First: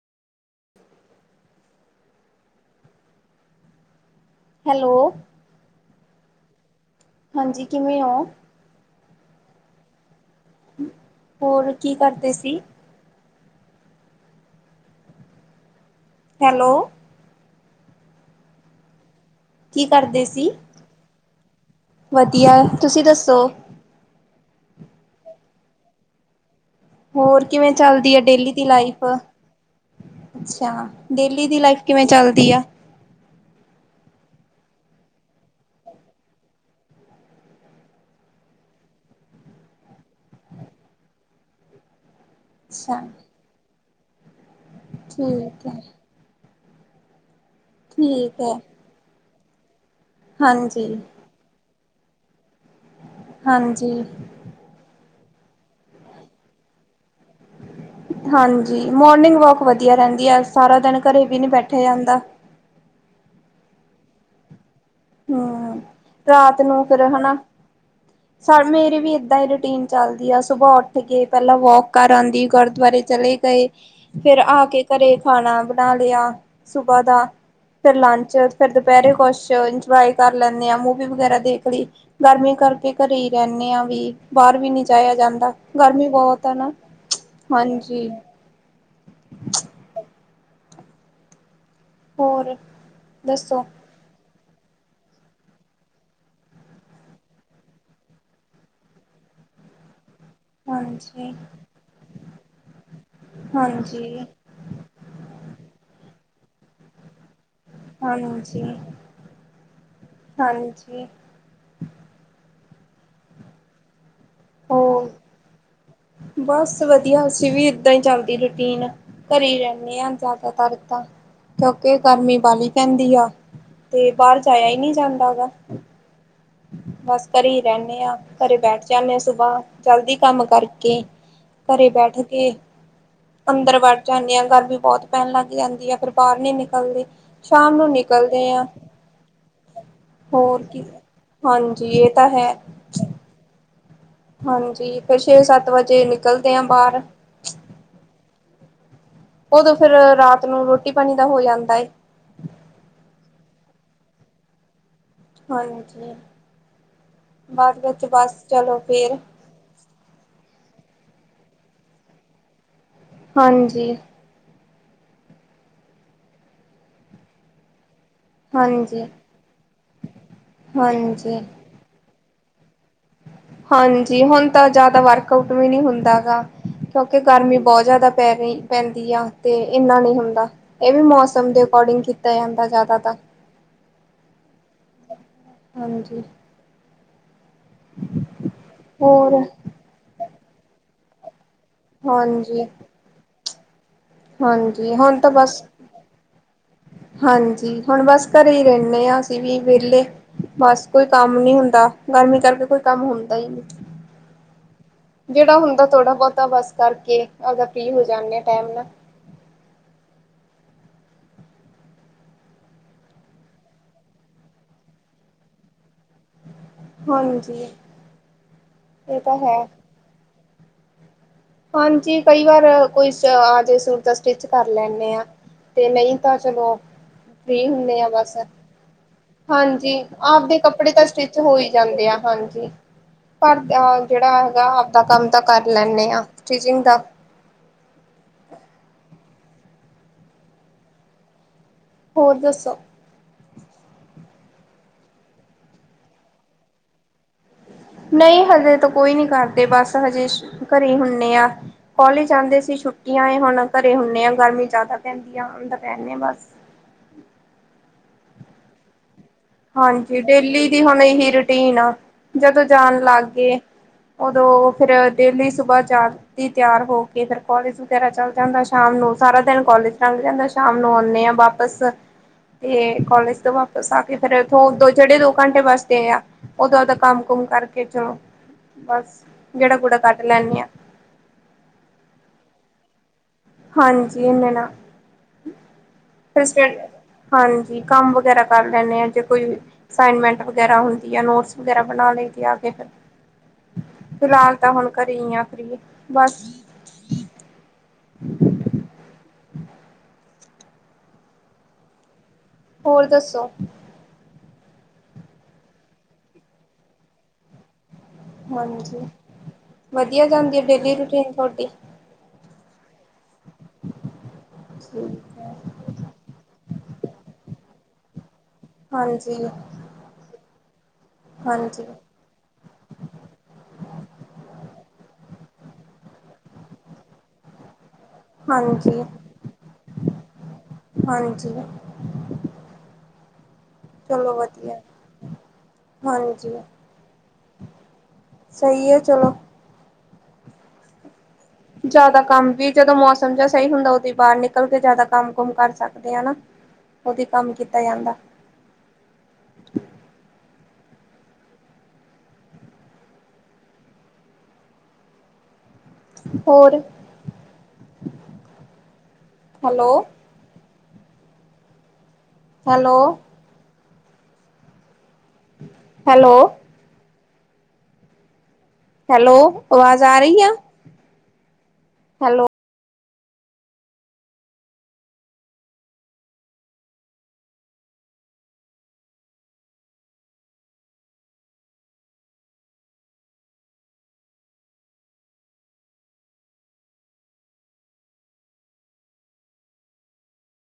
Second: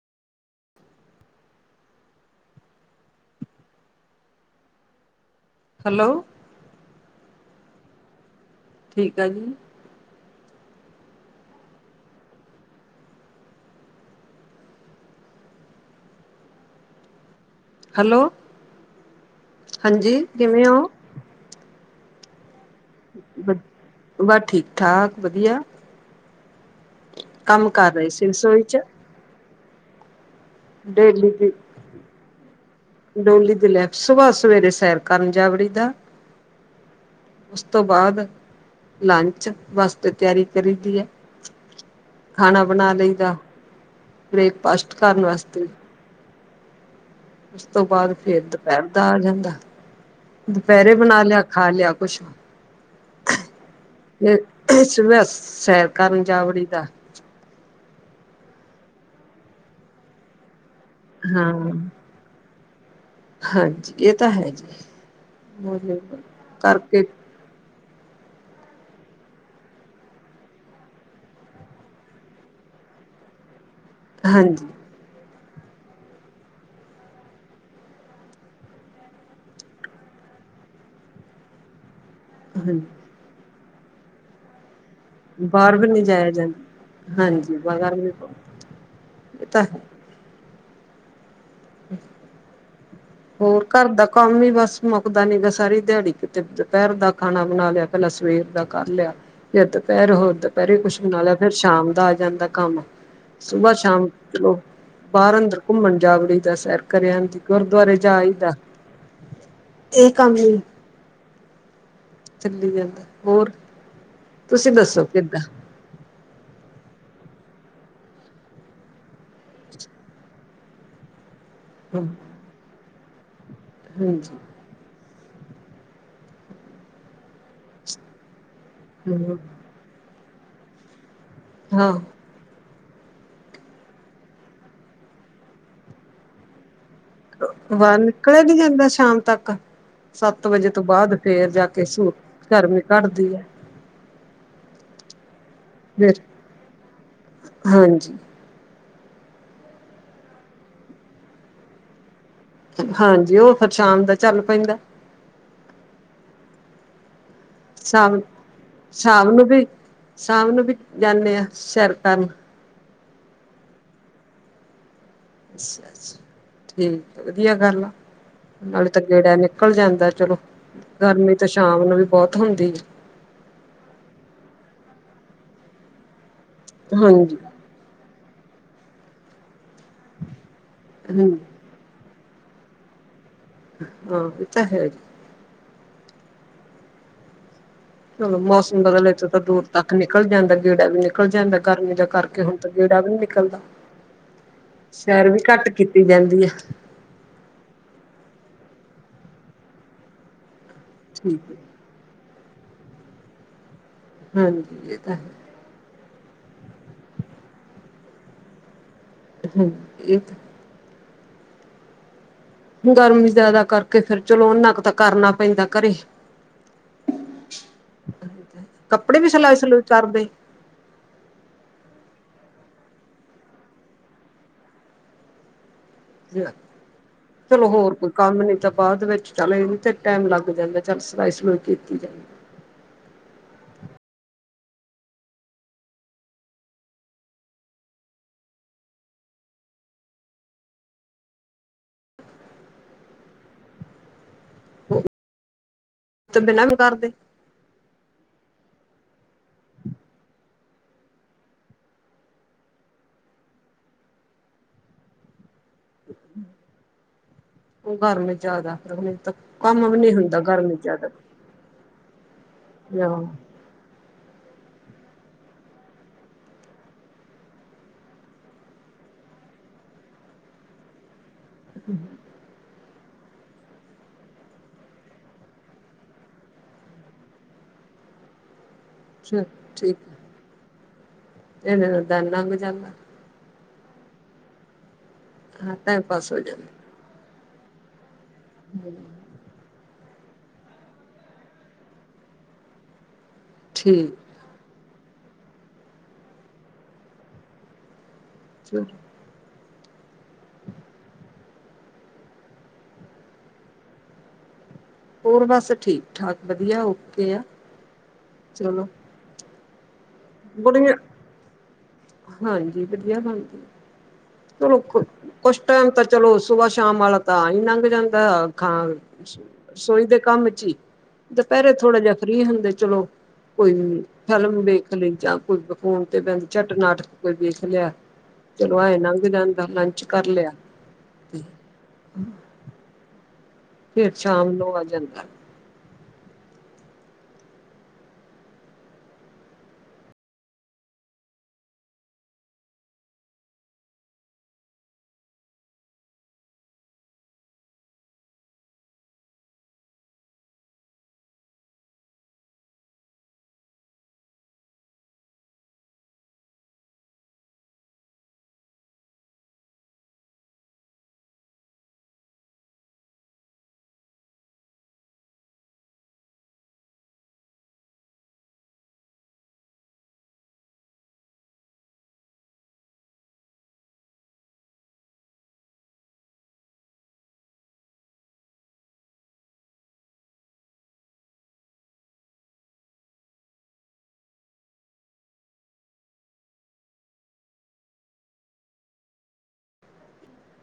Hello. Hello. ਹਾਂਜੀ ਕਿਵੇਂ ਹੋ? ਠੀਕ ਆ ਜੀ। ਹੋਰ ਕੀ ਕਰਦੇ ਸੀ। ਹੈਲੋ। ਹੈਲੋ ਕੀ ਹਾਂਜੀ ਕਰਦੇ ਸੀ? ਕਿਵੇਂ ਹੋ। ਵਧੀਆ ਤੁਸੀਂ ਦੱਸੋ? ਬਸ ਠੀਕ ਠਾਕ ਵਧੀਆ। ਹੋਰ ਕੰਮ ਕਿਵੇਂ ਕਰ ਰਹੇ ਚੱਲਦੀ ਹੈ ਸੀ ਡੇਲੀ ਰਸੋਈ ਦੀ ਚ ਲਾਈਫ। ਅੱਛਾ ਡੇਲੀ ਦੀ ਲਾਈਫ ਕਿਵੇਂ ਚਲਦੀ ਆ। ਡੋਲੀ ਦ ਲੈ ਸੁਬਾਹ ਸਵੇਰੇ ਸੈਰ ਕਰਨ ਜਾਵੜੀ ਦਾ। ਉਸ ਤੋਂ ਬਾਅਦ ਲੰਚ ਵਾਸਤੇ ਤਿਆਰੀ ਕਰੀ ਦੀ ਹੈ। ਖਾਣਾ ਬਣਾ ਅੱਛਾ, ਲਈ ਦਾ ਬ੍ਰੇਕਫਾਸਟ ਕਰਨ ਵਾਸਤੇ। ਠੀਕ ਹੈ। ਉਸ ਤੋਂ ਬਾਅਦ ਠੀਕ ਫੇਿਰ ਹੈ, ਦੁਪਹਿਰ ਦਾ ਆ ਜਾਂਦਾ। ਹਾਂਜੀ। ਦੁਪਹਿਰੇ ਬਣਾ ਲਿਆ ਖਾ ਲਿਆ ਕੁਛ। ਹਾਂਜੀ, ਫਿਰ ਸੈਰ ਕਰਨ ਜਾ ਵੜੀ ਦਾ ਹਾਂਜੀ ਮੋਰਨਿੰਗ ਵਾਕ ਵਧੀਆ ਰਹਿੰਦੀ ਹੈ। ਸਾਰਾ ਦਿਨ ਘਰੇ ਵੀ ਨੀ ਹਾਂ ਬੈਠਿਆ ਜਾਂਦਾ। ਹਾਂਜੀ ਇਹ ਤਾਂ ਹੈ ਜੀ ਹਮ ਵੋਲੀਬਾਲ ਰਾਤ ਨੂੰ ਫਿਰ ਕਰਕੇ ਹਨਾ ਮੇਰੀ ਵੀ ਏਦਾਂ ਹੀ ਰੂਟੀਨ ਚੱਲਦੀ ਆ ਸੁਬਾਹ ਉੱਠ ਕੇ ਪਹਿਲਾਂ ਵੋਕ ਕਰ ਆਉਂਦੀ ਗੁਰਦੁਆਰੇ ਚਲੇ ਗਏ ਫੇਰ ਆ ਹਾਂਜੀ ਕੇ ਘਰੇ। ਖਾਣਾ ਬਣਾ ਲਿਆ ਸੁਬਹ ਦਾ ਫੇਰ ਲੰਚ ਫਿਰ ਦੁਪਹਿਰੇ ਕੁਛ ਡਰਾਈ ਕਰ ਲੈਂਦੇ ਆ ਮੂਵੀ ਵਗੈਰਾ ਦੇਖ ਲਈ ਗਰਮੀ ਕਰਕੇ ਹਾਂਜੀ ਘਰੇ ਹੀ ਰਹ ਵੀ ਬਾਹਰ ਵੀ ਨੀ ਜਾਇਆ ਜਾਂਦਾ? ਬਾਹਰ ਵੀ ਨਹੀਂ ਗਰਮੀ ਜਾਇਆ ਬਹੁਤ ਹੈ ਨਾ? ਜਾਂਦਾ ਬਾਹਰ ਵੀ ਹਾਂਜੀ। ਇਹ ਤਾਂ ਹੋਰ? ਦੱਸੋ ਹੋਰ ਘਰ ਦਾ ਕ ਕੰਮ ਹੀ ਬਸ ਮੁੱਕਦਾ ਨੀ ਗਾ ਸਾਰੀ ਦਿਹਾੜੀ, ਕਿਤੇ ਦੁਪਹਿਰ ਦਾ ਖਾਣਾ ਬਣਾ ਲਿਆ, ਪਹਿਲਾਂ ਸਵੇਰ ਦਾ ਕਰ ਲਿਆ। ਜੇ ਦੁਪਹਿਰ ਹੋ ਦੁਪਹਿਰੇ ਕੁਛ ਬਣਾ ਹਾਂਜੀ ਲਿਆ, ਫੇਰ ਸ਼ਾਮ ਦਾ ਆ ਜਾਂਦਾ ਏ ਕੰਮ।। ਸੁਬਾਹ-ਸ਼ਾਮ ਹਾਂਜੀ ਚਲੋ ਬਾਹਰ-ਅੰਦਰ ਘੁੰਮਣ ਜਾਵੜੀ ਦਾ ਸੈਰ ਕਰਿਆ ਦੀ ਗੁਰਦੁਆਰੇ ਜਾ ਆਈ ਦਾ ਹਾਂਜੀ, ਇਹ ਕੰਮ ਹੀ ਹਾਂਜੀ। ਚੱਲੀ ਜਾਂਦਾ। ਹੋਰ ਤੁਸੀਂ ਦੱਸੋ ਹੋਰ ਕਿੱਦਾਂ? ਬਸ ਵਧੀਆ ਅਸੀਂ ਵੀ। ਏਦਾਂ ਹੀ ਚੱਲਦੀ ਰੂਟੀਨ। ਘਰੇ ਹੀ ਰਹਿੰਦੇ ਹਾਂ ਜ਼ਿਆਦਾਤਰ ਤਾਂ। ਕਿਉਂਕਿ ਗਰਮੀ ਬਾਲੀ ਪੈਂਦੀ ਆ ਤੇ ਹਾਂਜੀ ਬਾਹਰ ਜਾਇਆ ਹੀ ਨਹੀਂ ਜਾਂਦਾ ਹੈਗਾ। ਬਸ ਘਰੇ ਹੀ ਰਹਿੰਦੇ ਆਂ। ਘਰੇ ਬੈਠ ਜਾਂਦੇ ਆ ਸੁਬਾਹ ਜਲਦੀ ਕੰਮ ਕਰਕੇ। ਘਰੇ ਹਾਂ ਬੈਠ ਕੇ ਅੰਦਰ ਵੜ ਜਾਂਦੇ ਆ ਗਰਮੀ ਬਹੁਤ ਪੈਣ ਲੱਗ ਜਾਂਦੀ ਆ, ਫੇਰ ਬਾਹਰ ਨੀ ਨਿਕਲਦੇ। ਸ਼ਾਮ ਨੂੰ ਬਾਹਰ ਨਿਕਲਿਆ ਨਿਕਲਦੇ ਨੀ ਆ ਜਾਂਦਾ ਸ਼ਾਮ ਤੱਕ ਸੱਤ ਹੋਰ ਵਜੇ ਤੋਂ ਕੀ ਬਾਅਦ ਫੇਰ! ਫਿਰ ਜਾ ਕੇ ਹਾਂਜੀ ਇਹ ਸੂ ਤਾਂ ਹੈ ਗਰਮੀ ਘੱਟਦੀ ਹੈ। ਹਾਂਜੀ ਫਿਰ ਛੇ ਸੱਤ ਵਜੇ ਫਿਰ ਨਿਕਲਦੇ ਆ ਬਾਹਰ। ਹਾਂਜੀ ਉਦੋਂ ਫਿਰ ਰਾਤ ਨੂੰ ਰੋਟੀ ਪਾਣੀ ਦਾ ਹੋ ਜਾਂਦਾ ਏ। ਹਾਂਜੀ। ਉਹ ਫਿਰ ਸ਼ਾਮ ਦਾ ਚੱਲ ਪੈਂਦਾ। ਹਾਂਜੀ। ਬਾਅਦ ਵਿੱਚ ਸ਼ਾਮ ਬਸ ਚਲੋ ਫੇਰ ਸ਼ਾਮ ਨੂੰ ਵੀ ਸ਼ਾਮ ਨੂੰ ਵੀ ਜਾਂਦੇ ਹਾਂ ਸੈਰ ਕਰਨ। ਹਾਂਜੀ। ਅਾ ਠੀਕ ਵਧੀਆ ਗੱਲ ਆ। ਨਾਲੇ ਤਾਂ ਹਾਂਜੀ, ਗੇੜਾ ਨਿਕਲ ਜਾਂਦਾ ਚਲੋ ਗਰਮੀ ਹਾਂਜੀ। ਤੇ ਸ਼ਾਮ ਨੂੰ ਵੀ ਬਹੁਤ ਹੁੰਦੀ ਆ। ਹਾਂਜੀ। ਹੁਣ ਤਾਂ ਜ਼ਿਆਦਾ ਵਰਕ ਆਊਟ ਵੀ ਨਹੀਂ ਹੁੰਦਾ ਗਾ। ਕਿਉਂਕਿ ਹਾਂਜੀ ਗਰਮੀ ਬਹੁਤ ਜ਼ਿਆਦਾ ਪੈ ਰਹੀ ਪੈਂਦੀ ਆ ਤੇ ਇੰਨਾ ਨਹੀਂ ਹੁੰਦਾ। ਇਹ ਵੀ ਹਾਂਜੀ ਮੌਸਮ ਦੇ ਅਕੋਡਿੰਗ ਕੀਤਾ ਜਾਂਦਾ ਜ਼ਿਆਦਾਤਾਂ। ਹਾਂ, ਏਹ ਤਾਂ ਹੈ। ਹਾਂਜੀ। ਚਲੋ ਮੌਸਮ ਬਦਲ ਇਥ ਹੋਰ ਤਾਂ ਦੂਰ ਤੱਕ ਨਿਕਲ ਜਾਂਦਾ ਗੇੜਾ ਵੀ ਨਿਕਲ ਜਾਂਦਾ। ਗਰਮੀ ਦਾ ਕਰਕੇ ਹੁਣ ਹਾਂਜੀ, ਤਾਂ ਗੇੜਾ ਵੀ ਨੀ ਨਿਕਲਦਾ। ਹਾਂਜੀ, ਹੁਣ ਸੈਰ ਤਾਂ ਵੀ ਬਸ। ਘੱਟ ਕੀਤੀ ਜਾਂਦੀ ਹੈ। ਹਾਂਜੀ, ਹੁਣ ਬਸ ਘਰੇ ਹੀ ਰਹਿ ਨੇ ਆ ਅਸੀ ਵੀ ਵਿਹਲੇ। ਬਸ ਕੋਈ ਕੰਮ ਠੀਕ ਨੀ ਹੈ। ਹੁੰਦਾ। ਗਰਮੀ ਕਰਕੇ ਕੋਈ ਕੰਮ ਹੁੰਦਾ ਹੀ ਨਹੀਂ। ਹਾਂਜੀ। ਇਹ ਤਾਂ ਹੈ ਜਿਹੜਾ ਹੁੰਦਾ ਥੋੜ੍ਹਾ ਬਹੁਤਾ ਬਸ ਕਰਕੇ ਫਰੀ ਹੋ ਜਾਂਦੇ ਆ ਟਾਈਮ ਨਾਲ। ਹਾਂਜੀ ਇੱਕ। ਗਰਮੀ ਜਿਆਦਾ ਕਰਕੇ ਫਿਰ ਚਲੋ ਹੁਣ ਨਾ ਕਰਨਾ ਪੈਂਦਾ ਘਰੇ ਹਾਂਜੀ ਇਹ ਕੱਪੜੇ ਵੀ ਤਾਂ ਸਿਲਾਈ ਹੈ ਸਲੂਈ ਕਰਦੇ। ਹਾਂਜੀ। ਕਈ ਵਾਰ ਕੋਈ ਆ ਜਏ ਸੂਟ ਦਾ ਸਟਿਚ ਕਰ ਲੈਂਦੇ ਆ। ਤੇ ਨਹੀਂ ਤਾਂ ਚਲੋ ਚਲੋ ਫ੍ਰੀ ਹੋਰ ਹੁੰਦੇ ਆ ਕੋਈ ਬਸ। ਕੰਮ ਨੀ ਤਾਂ ਬਾਅਦ ਵਿੱਚ ਚੱਲ ਇਹਦੇ ਤੇ ਹਾਂਜੀ। ਟਾਈਮ ਲੱਗ ਆਪਦੇ ਜਾਂਦਾ ਕੱਪੜੇ ਚੱਲ ਤਾਂ ਸਿਲਾਈ ਸਟਿਚ ਹੋ ਸਲੂਈ ਹੀ ਕੀਤੀ ਜਾਂਦੇ ਆ ਜਾਂਦੀ ਹਾਂਜੀ ਪਰ ਜਿਹੜਾ ਹੈਗਾ ਆਪਦਾ ਕੰਮ ਤਾਂ ਕਰ ਲੈਨੀ ਆ ਸਟਿਚਿੰਗ ਦਾ ਹੋਰ ਦੱਸੋ। ਤੋਂ ਬਿਨਾਂ ਵੀਕਾਰਦੇ। ਨਹੀਂ ਹਜੇ ਤਾਂ ਕੋਈ ਨੀ ਕਰਦੇ ਬਸ ਹਜੇ ਘਰੇ ਹੁੰਦੇ ਆ ਕਲੇਜ ਆਦੇ ਸੀ। ਛੁੱਟੀਆਂ ਏ ਹੁਣ ਘਰੇ ਹੁੰਦੇ ਆ ਗਰਮੀ ਜ਼ਿਆਦਾ ਪੈਂਦੀ ਆ ਹ ਰਹਦੇ ਆ ਬਸ। ਘਰ ਨੂੰ ਜਿਆਦਾ ਕੰਮ ਵੀ ਨਹੀਂ ਹਾਂਜੀ ਹੁੰਦਾ ਡੇਲੀ ਗਰਮੀ ਦੀ ਹੁਣ ਜਿਆਦਾ। ਇਹੀ ਰੂਟੀਨ ਆ ਜਦੋਂ ਜਾਣ ਲੱਗ ਗਏ। ਉਦੋਂ ਫਿਰ ਡੇਲੀ ਸੁਬਾਹ ਜਾਣ ਦੀ ਤਿਆਰ ਹੋ ਕੇ ਫਿਰ ਕਾਲਜ ਵਗੈਰਾ ਚੱਲ ਜਾਂਦਾ ਸ਼ਾਮ ਨੂੰ ਸਾਰਾ ਦਿਨ ਕਾਲਜ ਲੰਘ ਜਾਂਦਾ ਸ਼ਾਮ ਨੂੰ ਆਉਂਦੇ ਆ ਵਾਪਸ ਤੇ ਕਾਲਜ ਤੋਂ ਵਾਪਿਸ ਆ। ਤੇ ਫੇਰ ਉਥੋਂ ਦੋ ਜਿਹੜੇ ਦੋ ਘੰਟੇ ਵਾਸਤੇ ਆ ਓਦੋਂ ਓਦਦਾ ਕੰਮ ਕੁਮ ਕਰਕੇ ਚਲੋ। ਬਸ ਗੇੜਾ ਗੂੜਾ ਕੱਢ ਲੈਦੇ ਆ। ਇਨੇ ਨੂੰ ਦਿਨ ਲੰਘ ਜਾਂਦਾ। ਹਾਂਜੀ। ਇਹਨਾਂ ਨਾ ਹਾਂ ਟਾਈਮ ਪਾਸ ਹੋ ਫਿਰ ਜਾਂਦੇ। ਸਟੱਡ ਹਾਂਜੀ ਕੰਮ ਵਗੈਰਾ ਕਰ ਲੈਂਦੇ ਆਾਂ ਜੇ ਕੋਈ। ਅਸਾਈਨਮੈਂਟ ਵਗੈਰਾ ਹੁੰਦੀ ਆ ਨੋਟਸ ਵਗੈਰਾ ਬਣਾ ਲਈੈਂਦੇ ਆ ਕੇ ਫਿਰ ਠੀਕ ਫਿਲਹਾਲ ਤਾਂ ਹੁਣ ਘਰੇ ਹੀ ਆ ਫਰੀ ਬਸ ਚਲੋ ਹੋਰ ਦੱਸੋ। ਹੋਰ ਬਸ ਠੀਕ ਠਾਕ ਵਧੀਆ ਓਕੇ ਆ। ਚਲੋ ਹਾਂਜੀ ਵਧੀਆ ਜਾਂਦੀ ਹੈ ਡੇਲੀ ਬੁੜੀਆਂ ਰੂਟੀਨ ਤੁਹਾਡੀ ਹਾਂਜੀ ਵਧੀਆ ਬ ਚਲੋ ਠੀਕ ਹੈ ਕੁਛ ਟਾਈਮ ਤਾਂ ਚਲੋ ਸੁਬਾਹ ਸ਼ਾਮ ਵਾਲਾ ਤਾਂ ਐ ਈ ਲੰਘ ਜਾਂਦਾ। ਖਾ ਹਾਂਜੀ ਰਸੋਈ ਦੇ ਕੰਮ ਚ ਦੁਪਹਿਰੇ ਹਾਂਜੀ ਥੋੜਾ ਜਿਹਾ ਫਰੀ ਹੁੰਦੇ ਚਲੋ ਕੋਈ ਫਿਲਮ ਵੇਖ, ਕੁ ਫੋਨ ਤੇ ਬ ਝੱਟ ਨਾਟਕ ਕੋਈ ਵੇਖ ਲਿਆ ਚਲੋ ਆਏ ਹਾਂਜੀ ਲਗ ਜਾਂਦਾ ਲੰਚ ਕਰ ਲਿਆ। ਹਾਂਜੀ, ਫਿਰ ਚਲੋ ਸ਼ਾਮ ਨੂੰ ਵਧੀਆ ਆ ਜਾਂਦਾ। ਹਾਂਜੀ ਸਹੀ ਆ ਚਲੋ, ਜ਼ਿਆਦਾ ਕੰਮ ਵੀ ਜਦੋਂ ਮੌਸਮ ਜਾਂ ਸਹੀ ਹੁੰਦਾ ਉਦੋਂ ਬਾਹਰ ਨਿਕਲ ਕੇ ਜ਼ਿਆਦਾ ਕੰਮ ਕੁਮ ਕਰ ਸਕਦੇ ਆ ਹਨਾ। ਉਹਦੀ ਕੰਮ ਕੀਤਾ ਜਾਂਦਾ। ਹੋਰ ਹੈਲੋ, ਹੈਲੋ ਹੈਲੋ ਹੈਲੋ ਆਵਾਜ਼ ਆ ਰਹੀ ਆ ਹੈਲੋ।